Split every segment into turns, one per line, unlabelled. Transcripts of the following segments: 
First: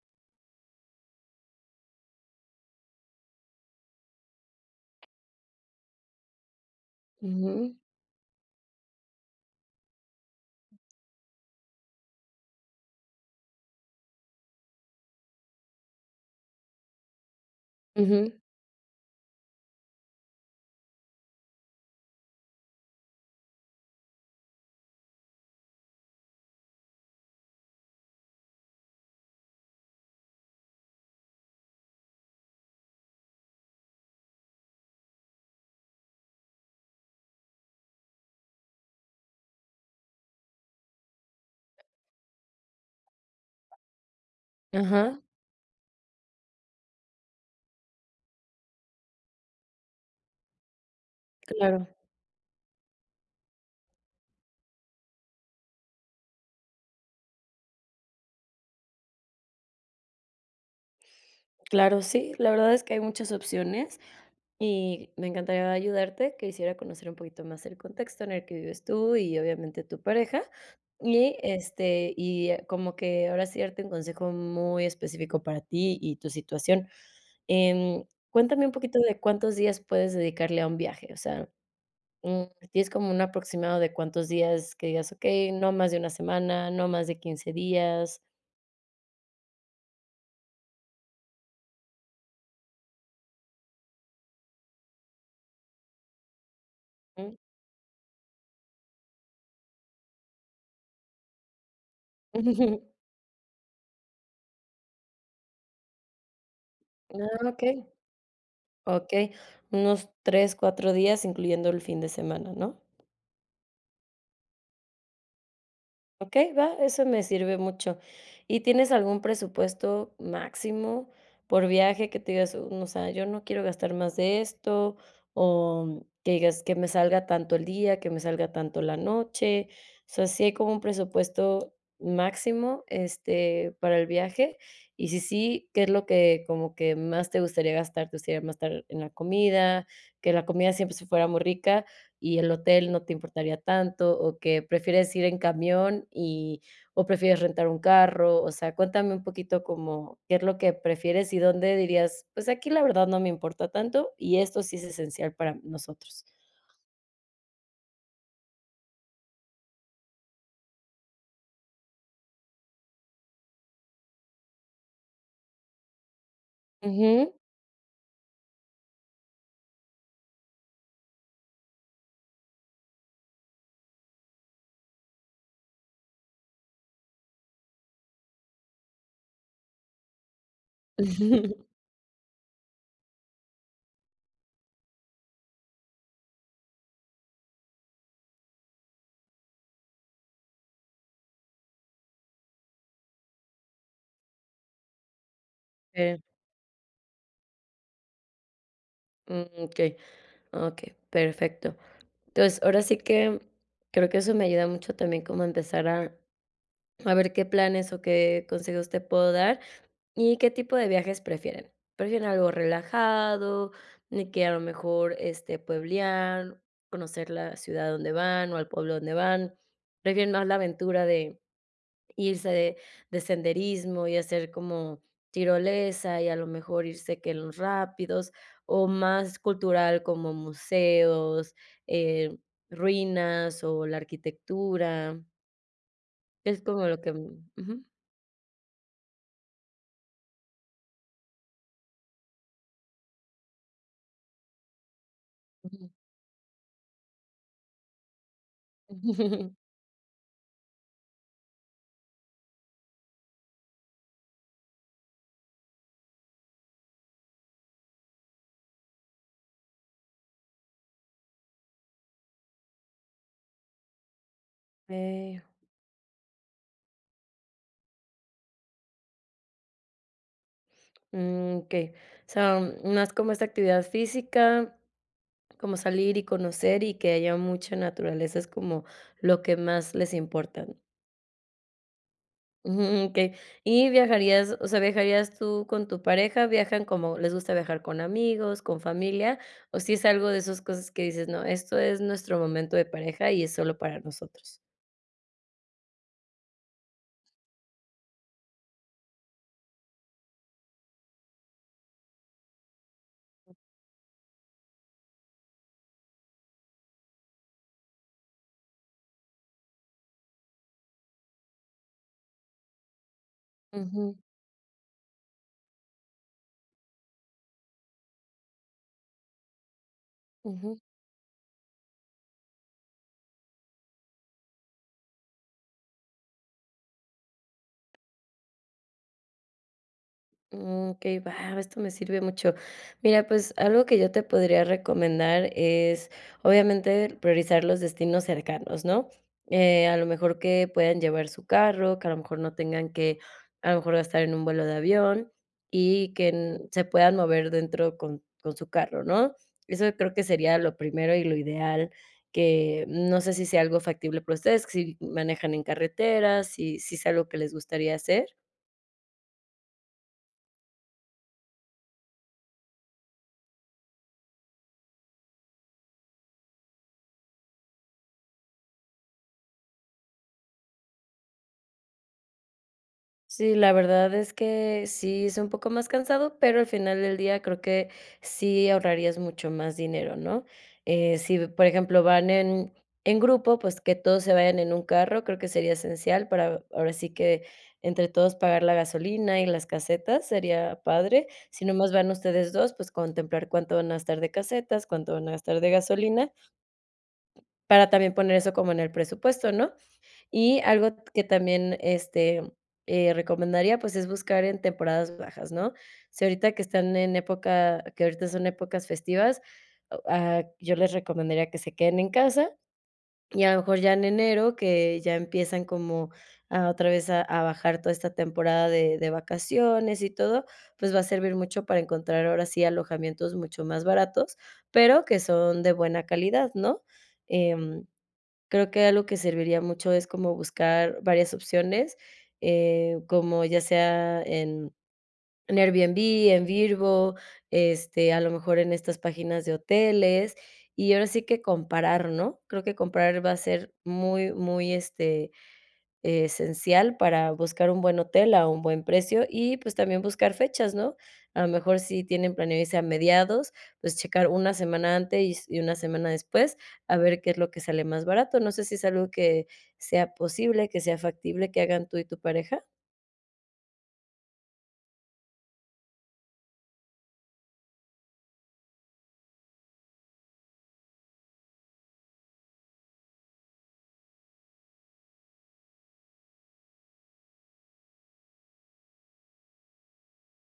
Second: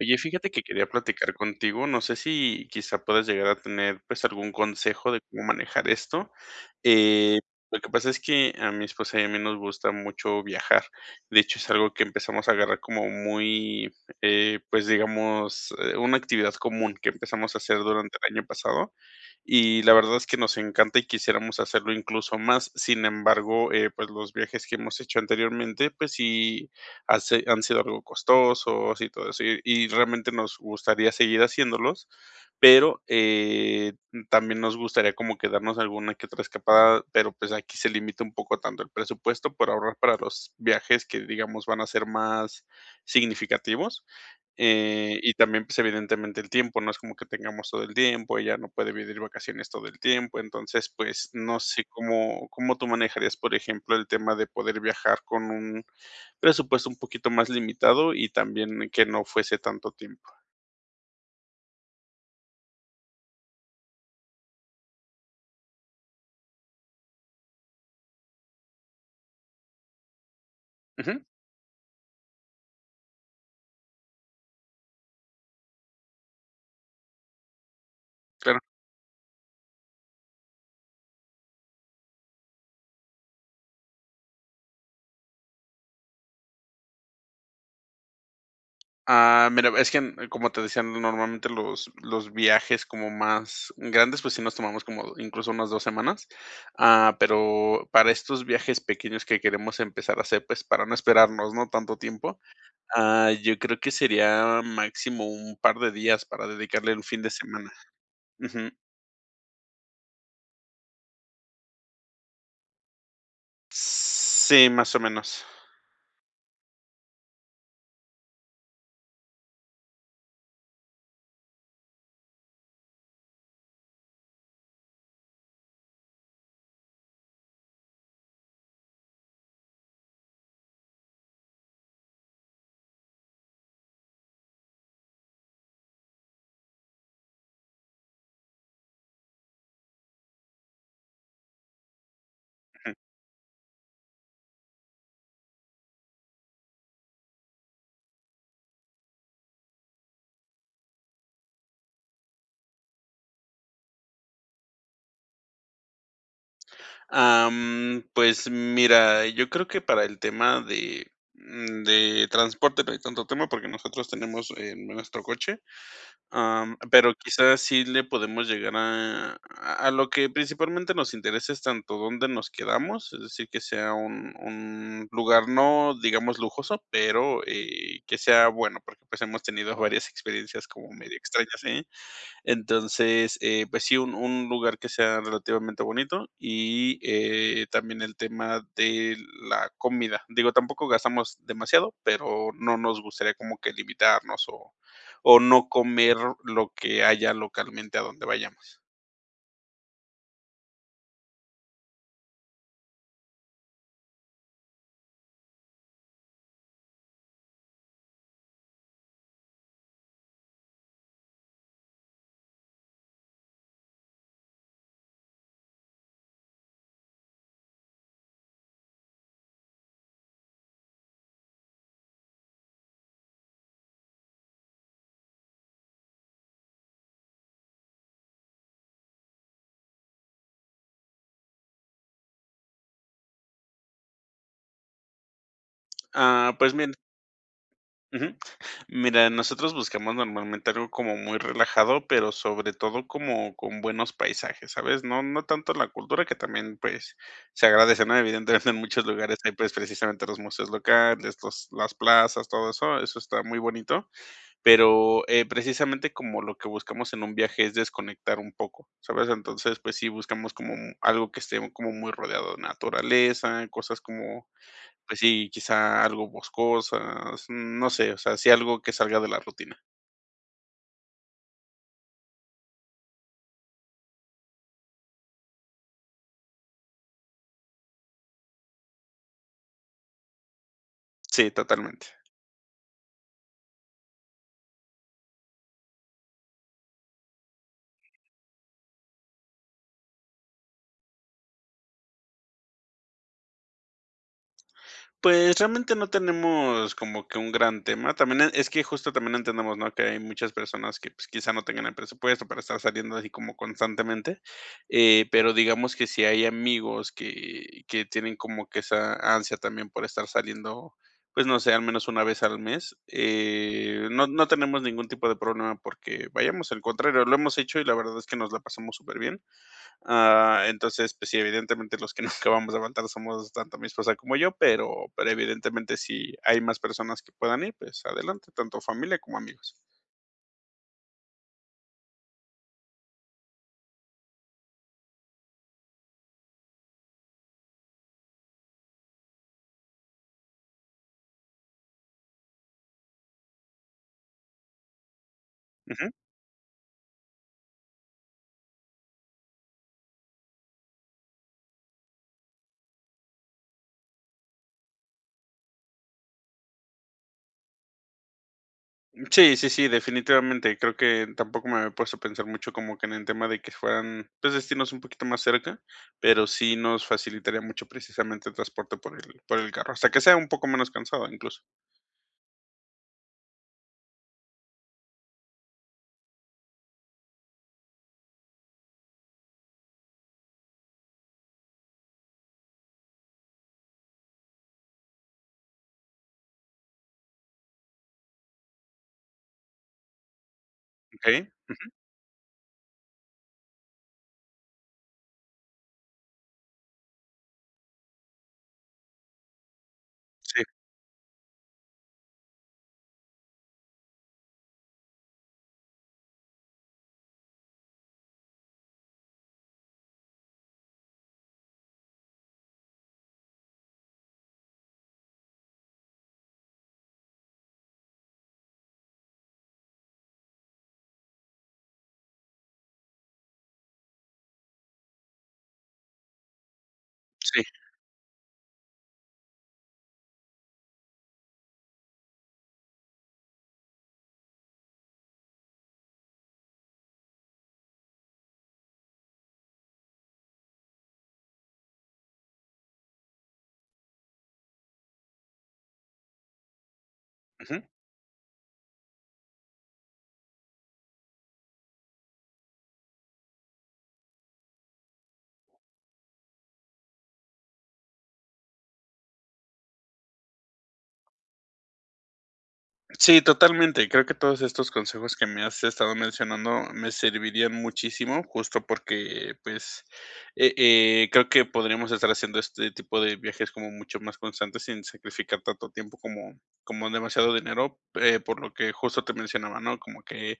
Oye, fíjate que quería platicar contigo, no sé si quizá puedas llegar a tener, pues algún consejo de como manejar esto. Eh,
Ujú.
lo que pasa es que a mi esposa y a mí nos gusta mucho viajar. De hecho, es algo que empezamos a agarrar como muy eh pues, digamos, eh, una actividad común que empezamos a hacer durante
Ujú.
el año pasado, y la verdad es que nos encanta y quisiéramos hacerlo incluso más. Sin embargo, eh, pues los viajes que hemos hecho anteriormente, pues sí hace han sido algo costosos y todo eso, y y realmente nos gustaría seguir haciéndolos, pero, eh, también nos gustaría como que darnos alguna que otra escapada, pero pues aquí se limita un poco tanto el presupuesto para ahorrar para los viajes que, digamos, van a ser más significativos. Eh,
Ajá.
y también, pues evidentemente el tiempo, no es como que tengamos todo el tiempo, ella no puede pedir vacaciones todo el tiempo. Entonces, pues no sé,
Claro.
¿cómo cómo tú manejarías, por ejemplo, el tema de poder viajar con un presupuesto un poquito más limitado y también que no fuese tanto tiempo?
Claro, sí, la verdad es que hay muchas opciones. Y me encantaría ayudarte. Quisiera conocer un poquito más el contexto en el que vives tú y obviamente tu pareja,
Ujú.
y, este, y como que, ahora sí, darte un consejo muy específico para ti y tu situación. Em,
Claro.
cuéntame un poquito de, ¿cuántos días puedes dedicarle a un viaje? O sea, mm, ¿tienes como un aproximado de cuántos días? Que digas: "Okey, no más de 1 semana, no más de 15 días".
Ah, mira, es que, como te decía, normalmente los los viajes como más grandes, pues sí, nos tomamos como incluso unas 2 semanas. Ah,
Mm.
pero para estos viajes pequeños que queremos empezar a hacer, pues, para no esperarnos, ¿no?, tanto tiempo. Ah, yo creo que sería máximo un par de días para dedicarle el fin de
Ah,
semana.
okey.
Ujú.
Okey, unos 3, 4 días, incluyendo el fin de semana, ¿no?
Sí, más o menos.
Okey, va, eso me sirve mucho. ¿Y tienes algún presupuesto máximo, por viaje? Que tu digas: "Mm, o sea, yo no quiero gastar más de esto". O que digas: "Que me salga a tanto el día, que me salga a tanto la noche". O sea, ¿sí hay como un presupuesto máximo, este, para el viaje? Y, si sí, ¿qué es lo que como que más te gustaría gastar? ¿Te gustaría mastar en la comida, que la comida siempre sí fuera muy rica y el hotel
Ujú.
no te importaría tanto, o que prefieres ir en camión y o prefieres rentar un carro? O sea, cuéntame un poquito como, ¿qué es lo que prefieres, y dónde dirías: "Pues, aquí la verdad no me importa tanto, y esto sí es esencial para nosotros"?
Am, pues, mira, yo creo que para el tema de, mm, de transporte no hay tanto tema, porque nosotros tenemos, eh, nuestro coche. Am, pero,
Ujú.
quizás, sí le podemos llegar a a lo que principalmente nos interesa es tanto dónde nos quedamos, es decir, que sea un un lugar no digamos, lujoso, pero, eh, que sea bueno, porque, pues, hemos tenido varias experiencias como medio extrañas, ahí. Entonces, eh, pues sí, un un lugar que sea relativamente bonito, y, eh, también el tema de la comida. Digo, tampoco gastamos demasiado, pero no nos gustaría como que limitarnos, o o no comer
[unintelligible]
lo que haya localmente a donde vayamos.
Mm, okey, okey, perfecto. Entonces, ahora sí que creo que eso me ayuda mucho también como a empezar a a ver qué planes o qué consejos te puedo dar y, ¿qué tipo de viajes prefieren? ¿Prefieren algo relajado? Y que a lo mejor, este, ¿pueblear, conocer la ciudad a donde van o el pueblo a donde van? ¿Prefieren más la aventura de irse de de senderismo y hacer como tirolesa, y a lo mejor irse que en los rápidos, o más cultural, como museos, em, ruinas o la arquitectura?
Ah,
Es
pues,
como
mien
lo que mm Ujú.
Ujú, mira, nosotros buscamos normalmente algo como muy relajado, pero sobre todo como con buenos paisajes, ¿sabes?, no no tanto la cultura que también, pues, se agradece, ¿no?, evidentemente en muchos lugares hay, pues, precisamente los museos locales, estos, los las plazas, todo eso eso está muy bonito. Pero, eh, precisamente como lo que buscamos en un viaje es desconectar un poco, ¿sabes?, entonces, pues sí buscamos como algo que esté como muy rodeado de naturaleza, cosas como, pues
Ey.
sí, quizá algo boscosas, no sé, o sea, sí algo que salga de la rutina.
Mm, okey, o sea, no es como esa actividad física, como salir y conocer y que haya mucha naturaleza, es como lo que más les importa.
Sí, totalmente.
Ujú, okey, y ¿viajarías o sea, viajarías tú con tu pareja? ¿Viajan como? ¿Les gusta viajar con amigos, con familia? O si es algo de esas cosas que dices: "No, esto es nuestro momento de pareja y es solo para nosotros".
Pues, realmente no tenemos como que un gran tema, también es que justo también entendemos, ¿no?, que hay muchas personas que, pues, quizá, no tengan el presupuesto para estar saliendo así como constantemente. Eh, pero digamos que si hay amigos que, que tienen como que esa ansia también por estar saliendo, pues, no sé, al menos 1 vez al mes. Eh,
Ujú.
no no tenemos ningún tipo de problema, porque, vayamos, al contrario, lo hemos hecho, y la verdad es que nos la pasamos súper bien. Ah,
Ujú.
entonces, pues sí, evidentemente los que nos acabamos de levantar somos tanto mi esposa como yo, pero pero evidentemente si hay más personas que puedan ir, pues, adelante, tanto familia como amigos.
Mm, okey, va, esto me sirve mucho. Mira, pues, algo que yo te podría recomendar, es obviamente priorizar los destinos cercanos, ¿no?, eh, a lo mejor que puedan llevar su carro, que a lo mejor no tengan que, a lo mejor gastar en un vuelo de avión
Ujú.
y que se puedan mover dentro con con su carro, ¿no?, eso creo que sería lo primero y lo ideal, que, no sé si sea algo factible para ustedes, que si manejan en carretera, si si ¿es algo que les gustaría hacer?
Sí, sí, sí, definitivamente, creo que tampoco me había puesto a pensar mucho como que en el tema de que fueran, pues, destinos un poquito más cerca, pero sí nos facilitaría mucho precisamente el transporte por el por el carro, hasta que sea un poco menos cansado incluso.
Sí, la verdad es que sí es un poco más cansado, pero al final del día creo que sí ahorrarías mucho más dinero, ¿no? Eh, sí, por ejemplo, van en en grupo, pues que todos se vayan en un carro, creo que sería esencial para, ahora sí que entre todos, pagar la gasolina y las casetas, sería padre.
Okey,
Si
ujú.
nomás van ustedes dos, pues contemplar cuánto van a gastar de casetas, cuánto van a gastar de gasolina, para también poner eso como en el presupuesto, ¿no? Y
Sí.
algo que también, este, eh, recomendaría, pues es buscar en temporadas bajas, ¿no? Sí, ahorita que están en época, que ahorita son épocas festivas, o, ah, yo les recomendaría que se queden en casa y a lo mejor ya en enero, que ya empiezan como a otra vez a a bajar toda esta temporada de de vacaciones y todo, pues va a servir mucho para encontrar ahora sí alojamientos mucho más baratos, pero que son de buena calidad, ¿no?
Sí.
Em, creo que algo que serviría mucho es como buscar varias opciones, eh, como ya sea en Airbnb, en Vrbo, este, a lo mejor en estas páginas de hoteles, y ahora sí que comparar, ¿no? Creo que comparar va a ser muy, muy, este, esencial para buscar un
Ujú.
buen hotel a un buen precio, y pues también buscar fechas, ¿no? A lo mejor sí tienen planeado irse a mediados, pues checar una semana antes y s y una semana después, a ver qué es lo que sale más barato, no sé si es algo que sea posible, que sea factible que hagan tú y tu pareja.
Sí, totalmente. Creo que todos estos consejos que me has estado mencionando me servirían muchísimo, justo porque, pues, eh eh, creo que podríamos estar haciendo este tipo de viajes como mucho más constantes, sin sacrificar tanto tiempo como como demasiado dinero, eh, por lo que justo te mencionaba, ¿no? Como que,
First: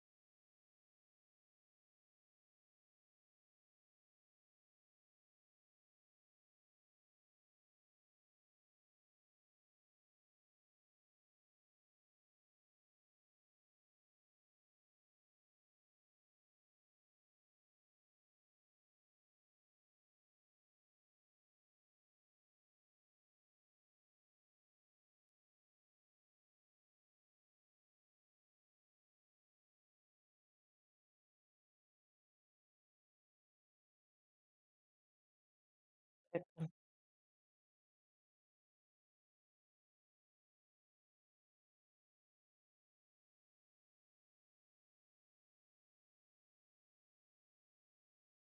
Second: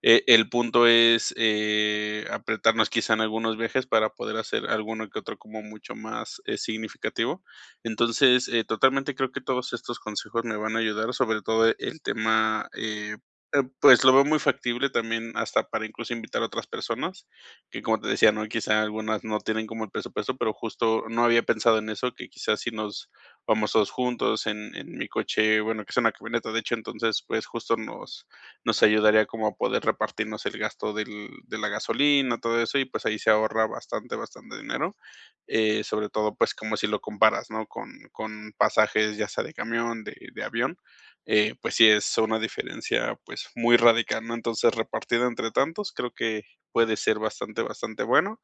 eh, el punto es, eh, apretarnos quizá en algunos viajes para poder hacer alguno que otro como mucho más, eh, significativo. Entonces, eh, totalmente creo que todos estos consejos me van a ayudar, sobre todo el tema, eh, eh, pues lo veo muy factible también hasta para incluso invitar a otras personas, que como te decía, ¿no? Quizá algunas no tienen como el presupuesto, pero justo no había pensado en eso, que quizás si nos vamos todos juntos en en mi coche, bueno, que sea una camioneta, de hecho, entonces, pues, justo nos nos ayudaría como a poder repartirnos el gasto del de la gasolina, todo eso, y pues ahí se ahorra bastante, bastante dinero. Eh, sobre todo, pues,
[unintelligible]
como si lo comparas, ¿no?, con con pasajes, ya sea de camión, de de avión, eh, pues sí es una diferencia, pues, muy radical, ¿no? Entonces, repartido entre tantos, creo que puede ser bastante, bastante bueno.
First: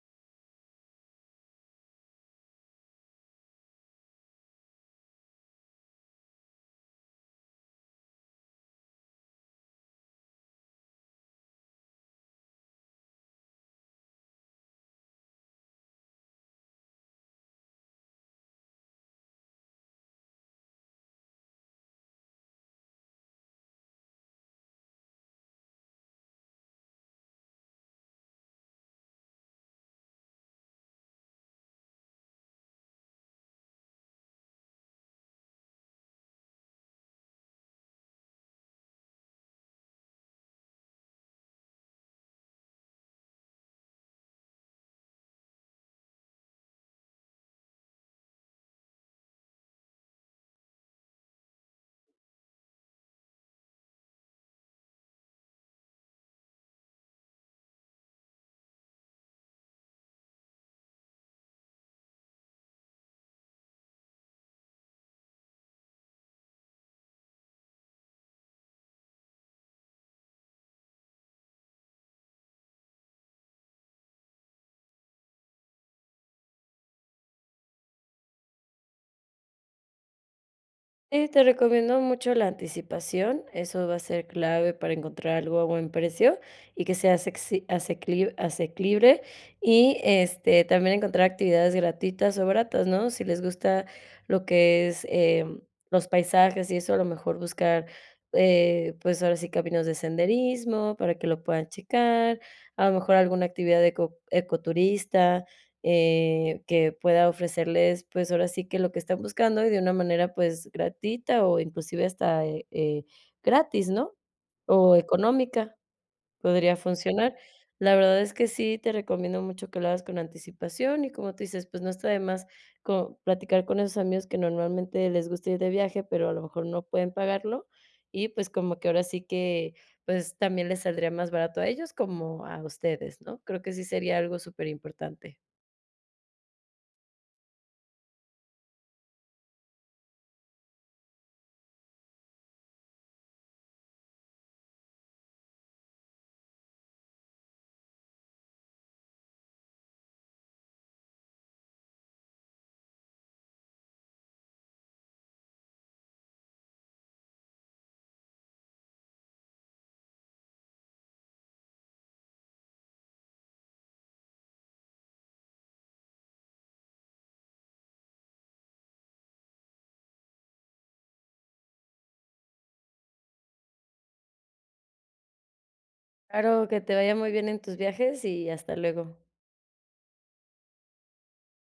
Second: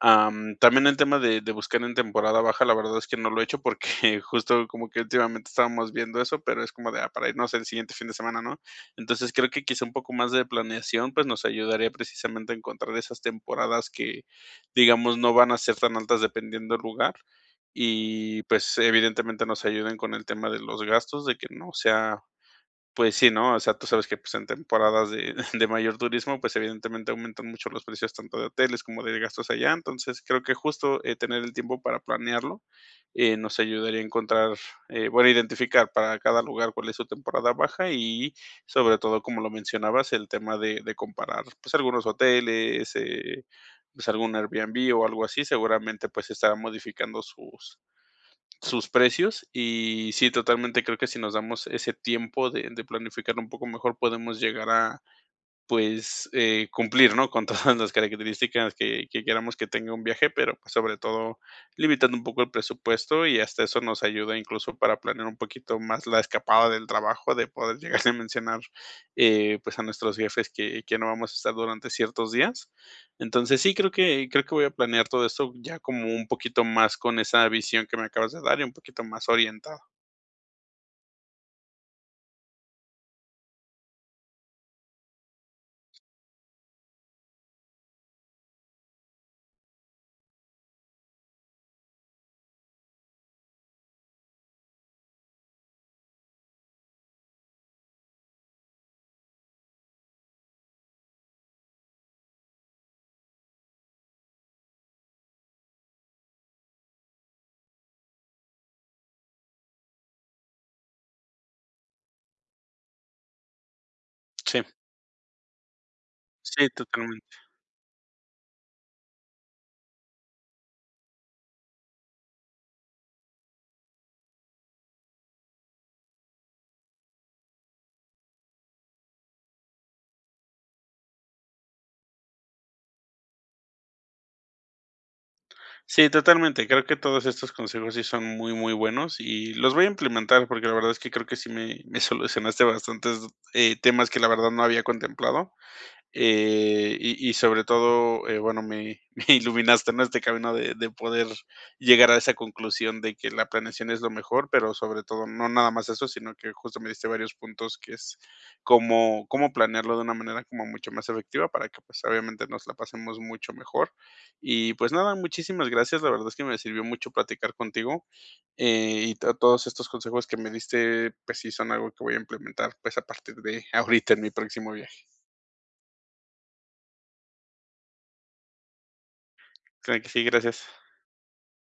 Am, también el tema de de buscar en temporada baja, la verdad es que no lo he hecho porque justo como que últimamente estábamos viendo eso, pero es como de, ah, para irnos el siguiente fin de semana, ¿no? Entonces creo que quizá un poco más de planeación, pues, nos ayudaría precisamente a encontrar esas temporadas que, digamos, no van a ser tan altas dependiendo el lugar y, pues, evidentemente nos ayuden con el tema de los gastos, de que no sea pues sí, ¿no? O sea, tú sabes que, pues, en temporadas de de mayor turismo, pues, evidentemente aumentan mucho los precios, tanto de hoteles como de gastos allá. Entonces, creo que justo, eh, tener el tiempo para planearlo, eh, nos ayudaría a encontrar, eh bueno, identificar para cada lugar cuál es su temporada baja y, sobre todo, como lo mencionabas, el tema de de comparar, pues, algunos hoteles, eh, pues, algún Airbnb o algo así, seguramente, pues, se estarán modificando sus sus precios. Y sí, totalmente creo que si nos damos ese tiempo de de planificar un poco mejor, podemos llegar a, pues, eh, cumplir, ¿no?, con todas las características que que queramos que tenga un viaje, pero, pues, sobre todo, limitando un poco el presupuesto, y hasta eso nos ayuda incluso para planear un poquito más la escapada del trabajo, de poder llegarle a mencionar, eh, pues a nuestros jefes que que no vamos a estar durante ciertos días. Entonces, sí creo que creo que voy a planear todo esto ya como un poquito más, con esa visión que me acabas de dar, y un poquito más orientada.
Y te recomiendo mucho la anticipación, eso va a ser clave para encontrar algo a buen precio y que sea asecci asecli asequible, y este, también encontrar actividades gratuitas o baratas, ¿no? Si les gusta lo que es, em, los paisajes y eso, a lo mejor buscar, eh pues ahora sí caminos de senderismo para que lo puedan checar, a lo mejor alguna actividad eco ecoturista eh que pueda ofrecerles, pues ahora sí que lo que están buscando y de una manera, pues gratuita o inclusive hasta eh eh gratis, ¿no?
Sí.
O económica,
Sí,
podría funcionar.
totalmente.
La verdad es que sí te recomiendo mucho que lo hagas con anticipación y, como tú dices, pues no está de más como platicar con esos amigos que normalmente les gusta ir de viaje, pero a lo mejor no pueden pagarlo. Y, pues, como que ahora sí que, pues también les saldría más barato a ellos como a ustedes, ¿no? Creo que sí sería algo superimportante.
Sí, totalmente. Creo que todos estos consejos sí son muy, muy buenos, y los voy a implementar porque la verdad es que creo que sí, me me solucionaste bastantes eh, temas que la verdad no había contemplado. Eh, y y sobre todo, eh, bueno, me me iluminaste en este camino de de poder llegar a esa conclusión de que la planeación es lo mejor, pero sobre todo no nada más eso, sino que justo me diste varios puntos, que es cómo cómo planearlo de una manera como mucho más efectiva, para que, pues, obviamente nos la pasemos mucho mejor y pues nada, muchísimas gracias la verdad es que me sirvió mucho platicar contigo, eh, y a todos estos consejos que me diste, pues sí son algo que voy a implementar, pues a partir de ahorita en mi próximo viaje.
Claro, que te vaya muy bien en tus viajes y hasta luego.
Claro que sí, gracias.